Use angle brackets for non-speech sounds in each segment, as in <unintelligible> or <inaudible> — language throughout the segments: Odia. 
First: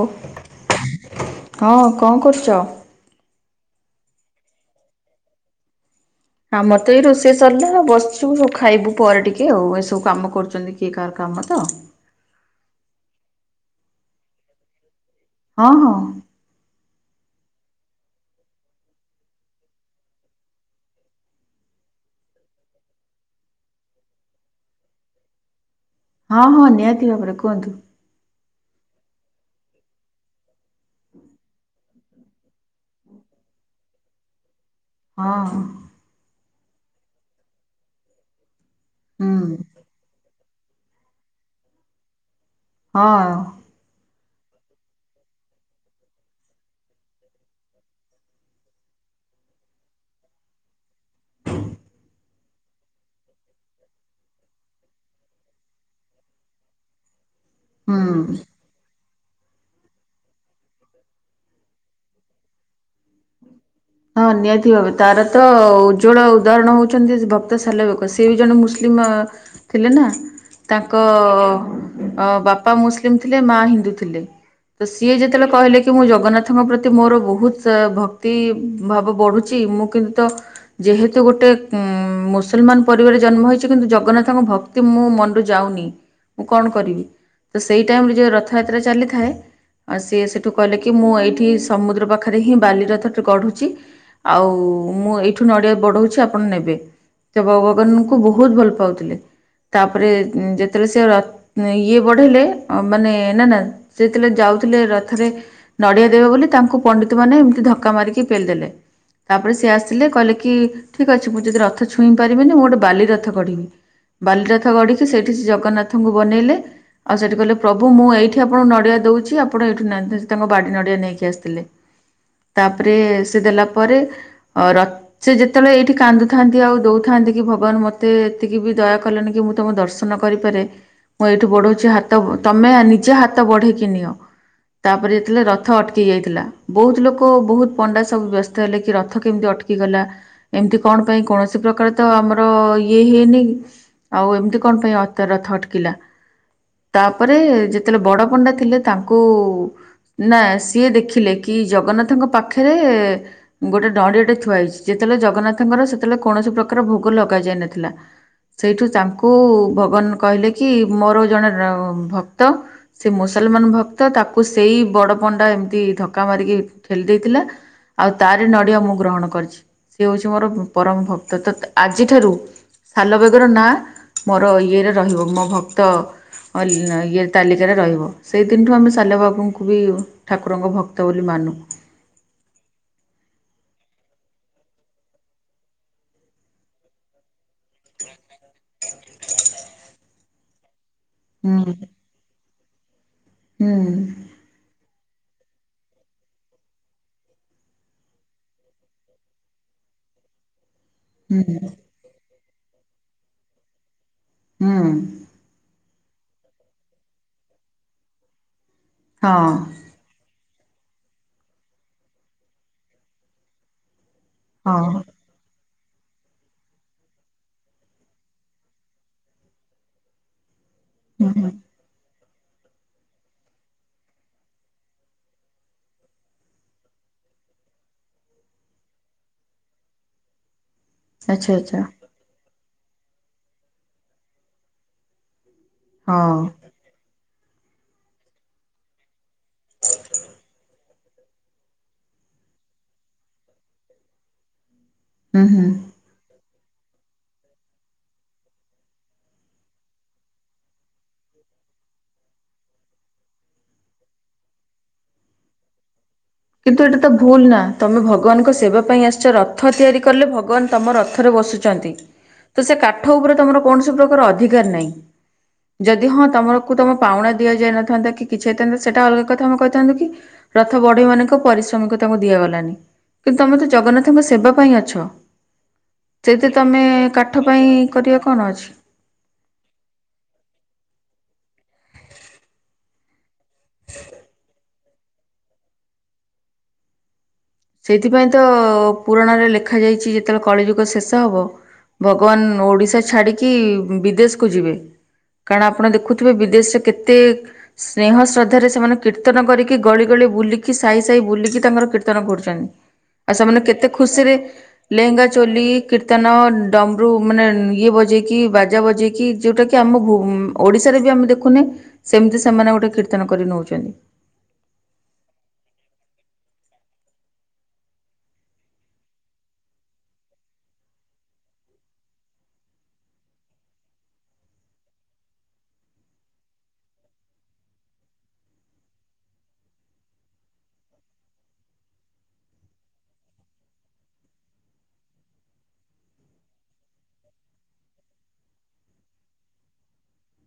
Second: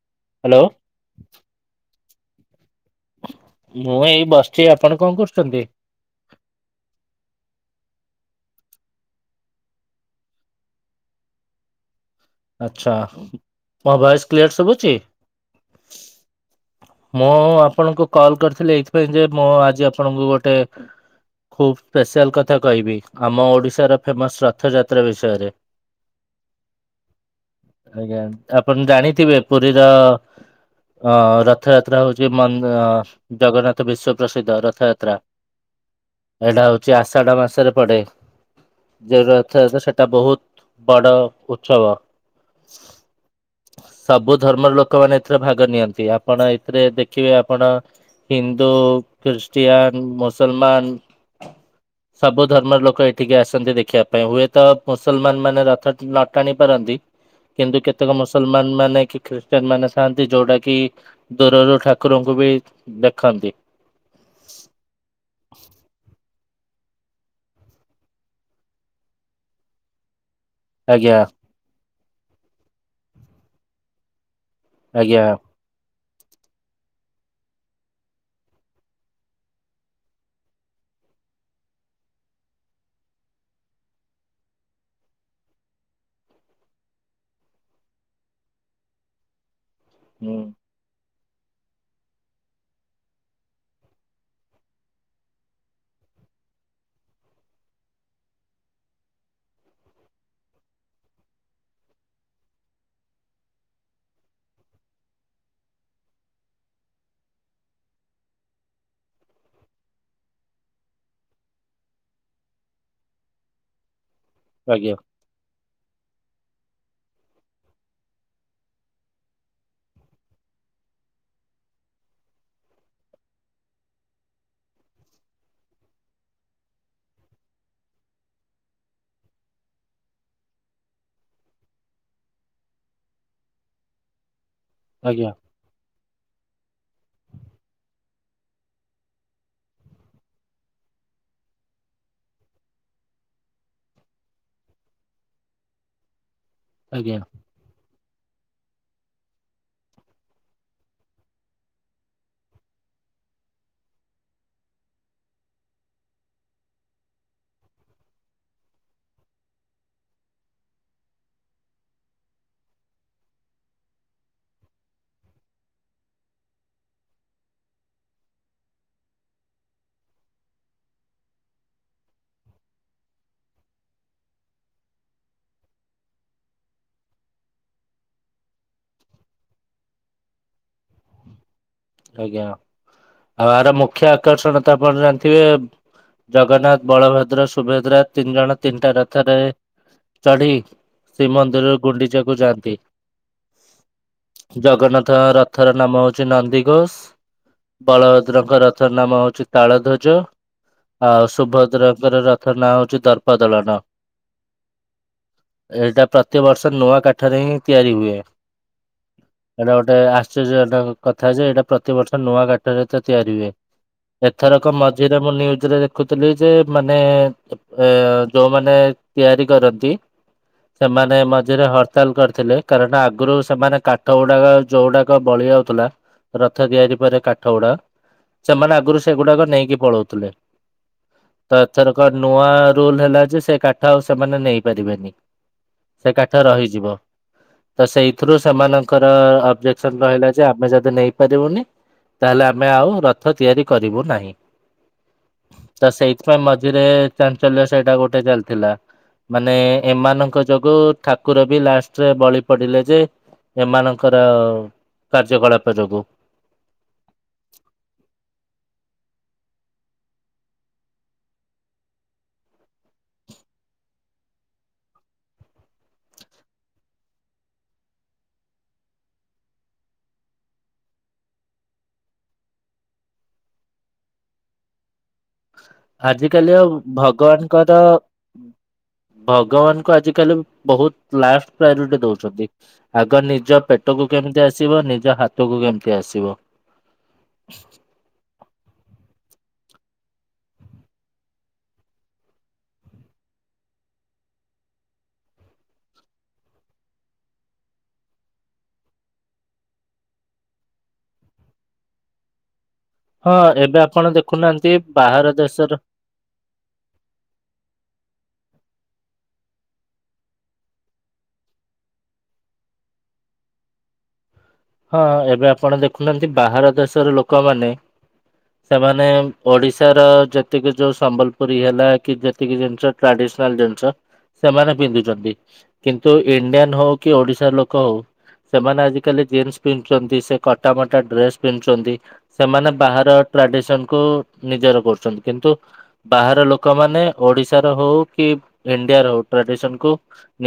ଓଃ ହ୍ୟାଲୋ ହଁ । ଙ୍କ କରୁଛ। ମୁଁ ଏଇ ବସିଚି ଆପଣ କଣ କରୁଚନ୍ତି? କାମ ତ ଏଇ ରୋଷେଇ ସରିଲା ବସଛୁ ଖାଇବୁ ପରେ ଟିକେ ଆଉ, ଏସବୁ କାମ କରୁଛନ୍ତି କିଏ କାହାର କାମ ତ । ଆଚ୍ଛା । ମୋ ଭଏସ କ୍ଲିଅର ଶୁଭୁଛି । ହଁ ହଁ। ମୁଁ ଆପଣଙ୍କୁ କଲ୍ କରିଥିଲି ଏଇଥିପାଇଁ ଯେ ମୁଁ ଆଜି ଆପଣଙ୍କୁ ଗୋଟେ ଖୁବ୍ ସ୍ପେଶାଲ କଥା କହିବି ଆମ ଓଡ଼ିଶାର ଫେମସ୍ ରଥଯାତ୍ରା ବିଷୟରେ। ହଁ ହଁ। ନିହାତିଭାବରେ ରେ କୁହନ୍ତୁ। ଆଜ୍ଞା ଆପଣ ଜାଣିଥିବେ ପୁରୀର ଅ ରଥଯାତ୍ରା ହଉଛି ମନ୍ ଜଗନ୍ନାଥ ବିଶ୍ୱ ପ୍ରସିଦ୍ଧ ରଥ ହଁ। ଏଇଟା ହଉଚି ଆଷାଢ ମାସରେ ପଡେ। ଏ ହୁଁ ରଥଯାତ୍ରା ସେଟା ବହୁତ ବଡ଼ ଭୁ ଛ ବ । ହଁ। ସବୁ ଧର୍ମର ଲୋକମାନେ ଏଥିରେ ଭାଗ ନିଅନ୍ତି, ଆପଣ ଏଥିରେ ଦେଖିବେ ଆପଣ ହିନ୍ଦୁ, ଖ୍ରୀଷ୍ଟିଆନ, ମୁସଲମାନ। ସବୁ ଧର୍ମର ଲୋକ ଏଠିକି ଆସନ୍ତି ଦେଖିବା ପାଇଁ ହୁଏତ ମୁସଲମାନ ମାନେ ରଥ ନଅ ଟାଣି ପାରନ୍ତି । କିନ୍ତୁ କେତେକ ହୁଁ ମୁସଲମାନ ମାନେ, ଖ୍ରୀ ଖ୍ରୀଷ୍ଟିୟାନ ମାନେ ଥାଆନ୍ତି ଯୋଉଟା କି ଦୂରରୁ ଠାକୁରଙ୍କୁ ବି ଦେଖନ୍ତି ହଁ ନିହାତି ଭାବରେ ତାର ତ ଉଜ୍ଜଳ ଉଦାହରଣ ହେଉଛନ୍ତି ଭକ୍ତ ସାଲବେଗ ସେ ବି ଜଣେ ମୁସଲିମ ଥିଲେ ନା । ତାଙ୍କ ଆଜ୍ଞା ଅ ଅଁ ବାପା ମୁସଲିମ ଥିଲେ ମା ହିନ୍ଦୁ ଥିଲେ। ତ ସିଏ ଆଜ୍ଞା ଯେତେବେଳେ କହିଲେ କି କି ମୁଁ ଜଗନ୍ନାଥଙ୍କ ପ୍ରତି ମୋର ବହୁତ ଭକ୍ ତୀ ଭାବ ବଢୁଛି ମୁଁ କିନ୍ତୁ ତ ଯେହେତୁ ଗୋଟେ ଉଁ ମୁସଲମାନ ପରିବାର ରେ ଜନ୍ମ ହେଇଛି କିନ୍ତୁ ଜଗନ୍ନାଥଙ୍କ ଭକ୍ତି ମୋ ମନରୁ ଯାଉନି, ମୁଁ କଣ କରିବି? ତ ସେଇ ଟାଇମରେ ଯଉ ରଥଯାତ୍ରା ଚାଲିଥାଏ। ଆ ସିଏ ହୁଁ ସେଠୁ କଲେ କି ମୁଁ ଏଇଠି ହି ସମୁଦ୍ର ପାଖରେ ହିଁ ବାଲି ରଥ ଗଢ଼ୁଛି ଆଉ ମୁଁ ଏଠୁ ନଡିଆ ବଢଉଛି ଆପଣ ନେବେ, ସେ ଭଗବାନଙ୍କୁ ବହୁତ ଭଲ ପାଉଥିଲେ, ତାପରେ ଯେତେବେଳେ ସେ ଇଏ ବଢେଇଲେ ମାନେ ନା ନା ସେ ଯେତେବେଳେ ଯାଉଥିଲେ ରଥରେ ନଡିଆ ଦେବେ ବୋଲି ତାଙ୍କୁ ପଣ୍ଡିତ ମନେ ଏମିତି ଧକ୍କା ମାରିକ୍ ପେଲ ଦେଲେ ତାପରେ ସିଏ ଆସିଲେ କହିଲେ କି ଠିକ ଅଛି ମୁଁ ଯଦି ରଥ ଛୁଇଁ ପାରିବିନି ମୁଁ ଗୋଟେ ବାଲି ରଥ ଗଢିବି। ବାଲିରଥ ଆଜ୍ଞା ଗଢିକି ସେଇଠି ସେ ଜଗନ୍ନାଥଙ୍କୁ ବନେଇଲେ। ଆଉ ସେଠି କହିଲେ ପ୍ରଭୁ ମୁଁ ଏଇଠି ଆପଣଙ୍କୁ ନଡିଆ ଦଉଛି, ଆପଣ ଏଇଠୁ ନାତ୍ ତାଙ୍କ ବାଡି ନଡିଆ ନେଇକି ଆସିଥିଲେ। ତାପ ତାପରେ ସେ ଦେଲା ପରେ ସେ ଯେତେବେଳେ ଏଇଠି କାନ୍ଦୁଥାନ୍ତି ଆଉ ଦଉଥାନ୍ତି କି ଭଗବାନ ମତେ ଏତିକି ବି ଦୟା କଲେନି କି ମୁଁ ତମ ଦର୍ଶନ କରିପାରେ ମୁଁ ଏଇଠି ବଢଉଛି ହାତ ତମେ ନିଜେ ହାତ ବଢେଇକି ନିଅ। ତାପରେ ଆଜ୍ଞା ଯେତେବେଳେ ରଥ ଅଟକି ଯାଇଥିଲା ବହୁତ ଲୋକ ବହୁତ ଡା ସବୁ ବ୍ୟସ୍ତ ହେଲେକି ରଥ କେମିତି ଅଟକି ଗଲା, ଏମତି କଣ ପାଇଁ କୌଣସି ପ୍ରକାର ତ ଆମର ଇଏ ହେଇନି ଆଉ ଏମିତି କଣ ପାଇଁ ଅତ ରେ ରଥ ଅଟକିଲା। ଆଜ୍ଞା ତାପରେ ଯେତେବେଳେ ବଡ ପଣ୍ଡା ଥିଲେ ତାଙ୍କୁ ନା ସିଏ ଦେଖିଲେ କି ଜଗନ୍ନାଥଙ୍କ ପାଖରେ ପାଖରେ ଗୋଟେ ଡଡିଟେ ଥୁଆ ହେଇଛି ଯେତେବେଳେ ଜଗନ୍ନାଥଙ୍କର ସେତେବେଳେ କୌଣସି ପ୍ରକାର ଭୋଗ ଲଗ ଯାଇନଥିଲା ସେଇଠୁ ତାଙ୍କୁ ଭଗବାନ କହିଲେ କି ମୋର ଜଣେ ଭକ୍ତ ସେ ମୁସଲମାନ ଭକ୍ତ ତାକୁ ସେଇ ବଡ଼ ପଣ୍ଡା ଏମିତି ଧକ୍କା ମାରିକି ଠେଲି ଦେଇଥିଲା। ଆଉ ତାର ନଡିଆ ମୁଁ ଗ୍ରହଣ କରିଛି, ସେଏ ହଉଛି ମୋର ପରମ ଭକ୍ତ ତ ଆଜିଠାରୁ ସାଲବେଗର ନାଁ ମୋର ଇଏରେ ରହିବ ମୋ ଭକ୍ତ ଇ ତାଲିକାରେ ରହିବ ସେଇ ଦିନଠୁ ଆମେ ସାଲବେଗଙ୍କୁ ବି ଠାକୁରଙ୍କ ଭକ୍ତ ବୋଲି ମାନୁ। ଆଜ୍ଞା ଆଉ ଏହାର ମୁଖ୍ୟ ଆକର୍ଷଣ ତ ଆପଣ ଜାଣିଥିବେ ଜଗନ୍ନାଥ ବଳଭଦ୍ର ସୁ ସୁଭଦ୍ରା ତିନି ଜଣ ତିନଟା ରଥ। ରଥରେ ଚଢ଼ି ଶ୍ରୀମନ୍ଦିରରୁ ହୁଁ। ଗୁଣ୍ଡିଚାକୁ ଯାଆନ୍ତି। ହୁଁ। ତ ରଥର ନାମ ହଉଛି ନନ୍ଦୀ ଘୋଷ ବଳଭଦ୍ରଙ୍କ ରଥ ନାମ ହଉଛି ତାଳଧ୍ୱଜ। ଆଉ ହୁଁ ସୁଭଦ୍ରାଙ୍କର ରଥ ତାର ନାଁ ହଉଛି ଦର୍ପଦଳନ। ହୁଁ। ଏଇଟା ପ୍ରତିବର୍ଷ ନୂଆ କାଠରେ ହିଁ ତିଆରି ହୁଏ। ହଁ ଏଇଟା ଗୋଟେ ଆସ ସେ ଯେ <unintelligible> ଯଥା ଯେ ଏଇଟା ପ୍ରତିବର୍ଷ ନୂଆ କାଠରେ ତ ତିଆରି ହୁଏ। ଏଥରକ ହଁ। ମଝିରେ ମୁଁ ନ୍ୟୁଜରେ ଦେଖି ଦେଖୁଥିଲି ଯେ ମାନେ ଏ ଯୋଉମାନେ ତିଆରି କରନ୍ତି ସେମାନେ ହୁଁ ମଝିରେ ହରତାଲ କରି ଥିଲେ କାରଣ ଆଗରୁ ସେମାନେ କାଠ ଗୁଡାକ ଯୋଉ ଗୁଡାକ ବଳି ଯାଉଥିଲା ରଥ ତିଆରି ପରେ କାଠ ଗୁଡା ସେମାନେ ଆଗରୁ ସେଗୁଡାକ ନେଇକି ପଳଉଥିଲେ। ଆଚ୍ଛା ତ ଆଚ୍ଛା। ଏଥରକ ନୂଆ ରୁଲ ହେଲା ଯେ ସେ କାଠ ଆଉ ସେମାନେ ନେଇପାରିବେନି। ସେ ହଁ କାଠ ରହିଯିବ। ତ ସେଇଥିରୁ ସେମାନଙ୍କର ଅବଜେକ୍ସନ ରହିଲା ଯେ ଆମେ ଯଦି ନେଇପାରିବୁନି ତାହେଲେ ଆମେ ଆଉ ରଥ ତିଆରି କରିବୁ ନାହିଁ। ହୁଁ ହୁଁ। ତ ସେଇଥ୍ ପାଇଁ ମ ରେ ଚାଞ୍ଚଲ୍ୟ ସେଇଟା ଗୋଟେ ଚାଲିଥିଲା ମାନେ ଏମାନଙ୍କ ଯୋଗୁ ଠାକୁର ବି ଲାଷ୍ଟରେ ବଳି ପଡିଲେ ଯେ ଏମାନଙ୍କର କାର୍ଯ୍ୟକଳାପ ଯୋଗୁ। କିନ୍ତୁ ଏଇଟା ତ ଭୁଲ ନା ତମେ ଭଗବାନଙ୍କ ସେବା ପାଇଁ ଆସିଛ ରଥ ତିଆରି କଲେ ଭଗବାନ ତମ ରଥରେ ବସୁଛନ୍ତି ତ ସେ କାଠ ଉପରେ ତମର କୌଣସି ପ୍ରକାର ଅଧିକାର ନାହିଁ । ଯଦି ହଁ ତମରକୁ ତମ ପାଉଣା ଦିଆଯାଇନଥାନ୍ତା କି କିଛି ହେଇଥାନ୍ତା ସେଇଟା ଅଲଗା କଥା ତମେ କହିଥାନ୍ତ କି ରଥ ବଢେଇ ମାନ ପରିଶ୍ରମିକ ତାଙ୍କୁ ଦିଆଗଲାନି କିନ୍ତୁ ତମେ ତ ଜଗନ୍ନାଥଙ୍କ ସେବା ପାଇଁ ଅଛ ସେଇଠି ଆଜିିକାଲି ତମେ କାଠ ପାଇଁ ଭଗବାନଙ୍କର କରିବା କଣ ଅଛି? ଭଗବାନଙ୍କୁ ଆଜିକାଲି ବହୁତ ଲା ପ୍ରାୟୋରିଟି ଦଉଛନ୍ତି ଆଗ ନି ନିଜ ପେଟକୁ କେମିତି ଆସିବ ନି ଯ ହାତକୁ କେମତି ଆସିବ ସେଇଥିପାଇଁ ତ ପୁରାଣରେ ଲେଖା ଯାଇଛି ଯେତେବେଳେ କଳିଯୁଗ ଶେଷ ହବ ଭଗବାନ ଓଡିଶା ଛାଡିକି ବିଦେଶକୁୁ ଯିବେ କାରଣ ଆପଣ ଦେଖୁଥିବେ ବିଦେଶରେ କେତେ ସ୍ନେହଁ ଶ୍ରଦ୍ଧାରେ ସେମାନେ କୀର୍ତନ କରିକି ଗଳି ଗଳି ବୁଲିକି ସାହି ସାହି ହବ ଭଗବାନ ଓଡିଶା ଛାଡି ବିଦେଶୀ କୁ ଯିବେ କାରଣ ଆପଣ ଦେଖୁଥିବେ ବିଦେଶରେ କେତେ ସ୍ନେହ ଶ୍ରଦ୍ଧାରେ ସେମାନେ କୀର୍ତ୍ତନ କରିକି ଗଳି ଗଳି ବୁଲିକି ସାହି ସାହି ଏବଂନ୍ <inaudible> ଆଉ ହଁ ସେମାନେ ଏବେ କେତେ ଆପଣ ଖୁସିରେ ଦେଖୁନାହାନ୍ତି ଲେହେଙ୍ଗା ବାହାର ଚୋଲି ଦେଶର କୀର୍ତ୍ତନ ଡମ୍ବରୁ ମାନେ ଇଏ ବଜେଇକି ବାଜା ବଜେଇକି ଯୋଉଟା କି ଆମ ଓଡିଶାରେ ବି ଆମେ ଦେଖୁନେ ସେମିତି ସେମାନେ ଗୋଟେ କୀର୍ତ୍ତନ କରି ନଉଛନ୍ତି ହଁ ଏବେ ଆପଣ ଦେଖୁନାହାନ୍ତି ବାହାର ଦେଶର ଲୋକମାନେ ସେମାନେ ଓଡିଶାର ଯେତିକି ଯୋଉ ସମ୍ବଲପୁରୀ ହେଲା କି ହଁ ଆପଣ ଦେଖୁନାହାନ୍ତି ଲୋକମାନେ ଓଡିଶା ର ଯୋଉ ସମ୍ବଲପୁରୀ ହେଲା ଯେତିକି ଜିନିଷ ଟ୍ରାଡିସନାଲ ଜିନିଷ ସେମାନେ ପିନ୍ଧୁଛନ୍ତି କିନ୍ତୁ ଇଣ୍ଡିଆନ ହଉ କି ଓଡିଶାର ଲୋକ ହଉ ସେମାନେ ଆଜିକାଲି ଜିନ୍ସ ପିନ୍ଧୁଛନ୍ତି ସେ କଟା ମଟା ଡ୍ରେସ୍ ପିନ୍ଧୁଛନ୍ତି ସେମାନେ ବାହାର ଟ୍ରାଡିସନ କୁ ନିଜର କରୁଛନ୍ତି କିନ୍ତୁ ବାହାର ଲୋକମାନେ ଓଡିଶାର ହଉ କି ଇଣ୍ଡିଆର ହଉ ଟ୍ରାଡିସନ କୁ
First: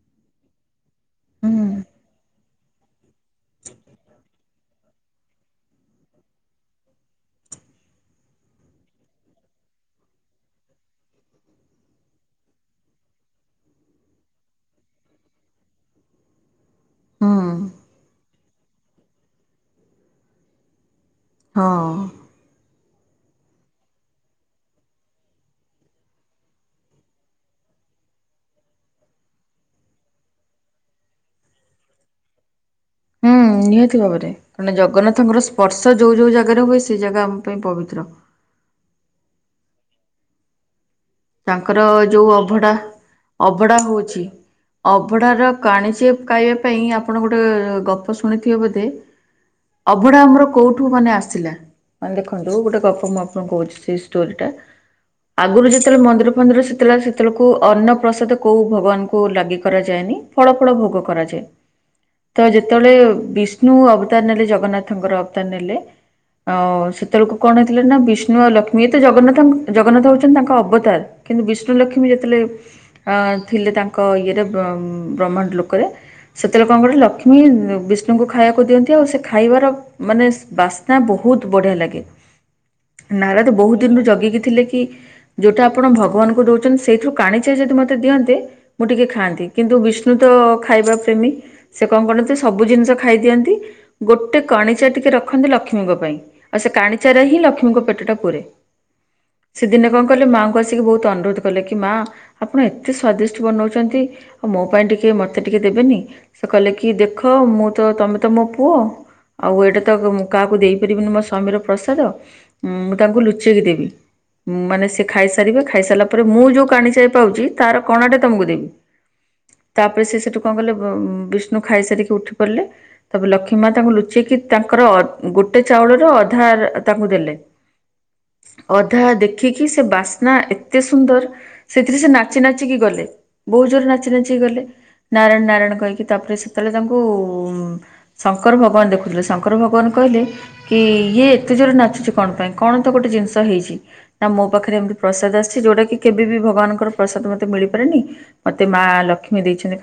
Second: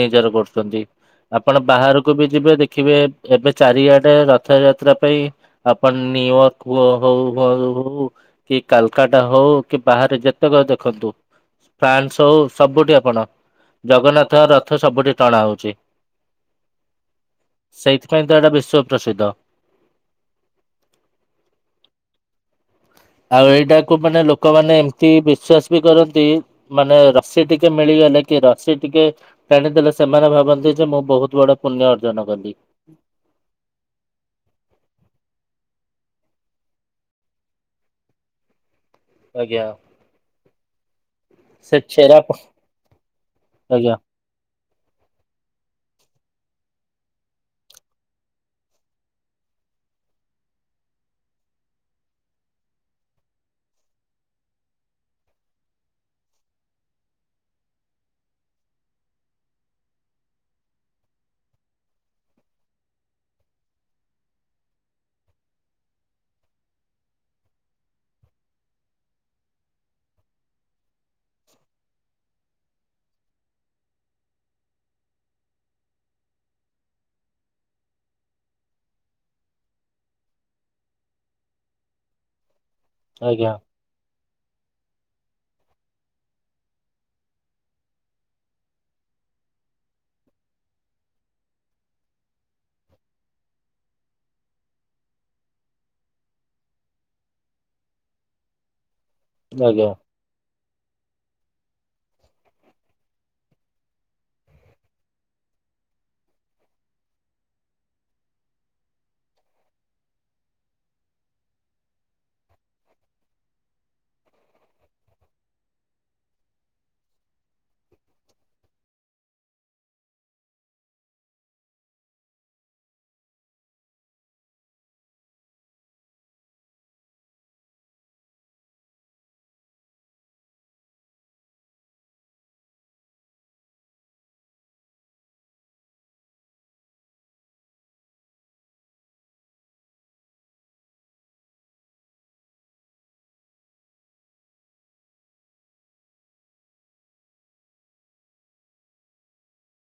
ନିଜର କରୁଛନ୍ତି ଆପଣ ହୁଁ। ବାହାରକୁ ବି ଯିବେ ଦେଖିବେ ଏବେ ଚାରିଆଡ଼େ ଗଟ ରଥ ଯାତ୍ରା ପାଇଁ ଆପଣ ନିୁୟର୍କ ହଉ ହ ହଉ କି କାଲକାଟା ହଉ କି ବାହାରେ ଯେତେକ ଦେଖନ୍ତୁ ଫ୍ରାନ୍ସ ହଉ ସବୁଠି ଆପଣ ଜଗନ୍ନାଥ ଙ୍କ ରଥ ସବୁଠି ଟଣା ହଉଛି ହୁଁ ସେଇଥିପାଇଁ ତ ଏଇଟା ବିଶ୍ଵ ପ୍ରସିଦ୍ଧ। ହଁ, ଆଉ ଏଇଟାକୁ ମାନେ ଲୋକମାନୋନ ଏମିତି ବିଶ୍ଵାସ ବି କରନ୍ତି ମାନେ ରସି ଟିକେ ମିଳିଗଲେ କି ରସି ଟିକେ ଟାଣିଦେଲେ ସେମାନେ ଭାବନ୍ତି ଯେ ମୁଁ ବହୁତ ବଡ ପୁଣ୍ୟ ଅର୍ଜନ କଲି ହୁଁ ନିହାତି ଭାବରେ ମାନେ ଜଗନ୍ନାଥଙ୍କର ସ୍ପର୍ଶ ଚା ଯୋଉ ଯୋଉ ଜାଗାରେ ହୁଏ ସେଇ ଜାଗା ଆମ ପାଇଁ ପବିତ୍ର। ଆଜ୍ଞା। ସେ ତାଙ୍କର ଛେରା ଯୋଉ ଅଭଢା ଅଭଢା ଆଜ୍ଞା ହଉଛି ଅଭଢାର କାଣିଚେ ପାଇାଇବା ପାଇଁ ଆପଣ ଗୋଟେ ଗପ ଶୁଣିଥିବେ ବୋଧେ ଅଭଢା ଆମର କୋଉଠୁ ମାନେ ଆସିଲା ମାନେ ଦେଖନ୍ତୁ ଗୋଟେ ଗପ ମୁଁ ଆପଣଙ୍କୁ କହୁଛି ସେ ଷ୍ଟୋରିଟା ଆଗରୁ ଯଦି ଯେତେବେଳେ ମନ୍ଦିର ଫନ୍ଦିର ସେତେବେଳେ ସେତେବେଳକୁ ଅନ୍ନ ପ୍ରସାଦ କୋଉ ଭଗବାନଙ୍କୁ ଲାଗି କରାଯାଏନି ଫଳ ଫଳ ଭୋଗ କରାଯାଏ ତ ଯେତେବେଳେ ବିଷ୍ଣୁ ଅବତାର ନେଲେ ଜଗନ୍ନାଥଙ୍କର ଅବତାର ନେଲେ ଆ ସେତେବେଳକୁ କଣ ହେଇଥିଲେ ନା ବିଷ୍ଣୁ ଆଉ ଲକ୍ଷ୍ମୀ ତ ଜଗନ୍ନାଥ ଜଗନ୍ନାଥ ହଉଛନ୍ତି ତାଙ୍କର ଅବତାର କିନ୍ତୁ ବିଷ୍ଣୁ ଲକ୍ଷ୍ମୀ ଯେତେବେଳେ ଥିଲେ ତାଙ୍କ ଇଏରେ ବ୍ରହ୍ମାଣ୍ଡ ଲୋକରେ ସେତେବେଳେ କଣ କ ଲକ୍ଷ୍ମୀ ବିଷ୍ଣୁଙ୍କୁ ଖାଇବାକୁ ଦିଅନ୍ତି ଆଉ ସେ ଖାଇବାର ମାନେ ବାସ୍ନା ବହୁତ ବଢିଆ ଲାଗେ। ନାରଦ ଆଜ୍ଞା ବହୁତ ଦିନରୁ ଜଗିକି ଥିଲେ କି ଯୋଉଟା, ଆପଣ ଭଗବାନଙ୍କୁ ଦଉଛନ୍ତି ସେଇଥିରୁ କାଣିଚ ଯଦି ମୋତେ ଦିଅନ୍ତେ ମୁଁ ଟିକେ ଖାଆନ୍ତି କିନ୍ତୁ ବିଷ୍ଣୁ ତ ଖାଇବା ପ୍ରେମୀ ସେ କଣ କରନ୍ତି ସବୁ ଜିନିଷ ଖାଇଦିଅନ୍ତି ଗୋଟେ କଣିଚା ଟିକେ ରଖନ୍ତି ଲକ୍ଷ୍ମୀଙ୍କ ପାଇଁ ଆଉ ସେ କାଣିଚଟ ହିଁ ଲକ୍ଷ୍ମୀଙ୍କ ପେଟ ଟା ପୁରେ। ଆଜ୍ଞା। ସେଦିନେ କଣ କଲେ ମାଆଙ୍କୁ ବହୁତ ଅନୁରୋଧ କଲେ କି ମା ଆପଣ ଏତେ ସ୍ଵାଦିଷ୍ଟ ବନଉଛନ୍ତି ଆଉ ମୋ ପାଇଁ ଟିକେ ମତେ ଟିକେ ଦେବେନି ସେ କହିଲେ କି ଦେଖ ମୁଁ ତ ତମେ ତ ମୋ ପୁଅ ଆଉ ଏଇଟା ତ କାହାକୁ ଦେଇପାରିବିନି ମୋ ସ୍ୱାମୀର ପ୍ରସାଦ ମୁଁ ତାଙ୍କୁ ଲୁଚେଇକି ଦେବି ମାନେ ଖାଇସା ଖାଇ ସାରିଲା ପରେ ମୁଁ ଯୋଉ କାଣିଚ ପାଉଛି ତାର କଣାଟେ ତମକୁ ଦେବି ତାପରେ ସେ ସେଠୁ କଣ କଲେ ବିଷ୍ଣୁ ଖାଇସାରି ଉଠି ଉଠିପଡିଲେ ତାପରେ ଲକ୍ଷ୍ମୀ ମା ତାଙ୍କୁ ଲୁଚେଇକି ତାଙ୍କର ଗୋଟେ ଚାଉଳରେ ଅଧା ତାଙ୍କୁ ଦେଲେ ଅଧା ଦେଖିକି ସେ ବାସ ନା ଏତେ ସୁନ୍ଦର ସେଥିରେ ସେ ନାଚି ନାଚିକି ଗଲେ ବହୁତ ଜୋରରେ ନାଚି ନାଚିକି ଗଲେ ନାରାୟଣ ନାରାୟଣ କହିକି ତାପରେ ସେତେବେଳେ ତାଙ୍କୁ ଉ ଶଙ୍କର ଭଗବାନ ଦେଖୁଥିଲେ ଶଙ୍କର ଭଗବାନ କହିଲେ କି ଇଏ ଏତେ ଜୋର ନାଚୁଛି କଣ ପାଇଁ କଣ ତ ଗୋଟେ ଜିନିଷ ହେଇଛି ନା ମୋ ପାଖରେ ଏମିତି ପ୍ରସାଦ ଆସିଛି ଯୋଉଟା କି କେବେ ବିି ଭଗବାନଙ୍କର ପ୍ରସାଦ ମତେ ମିଳିପାରେନି ମତେ ମା ଲକ୍ଷ୍ମୀ ଦେଇଛନ୍ତି କ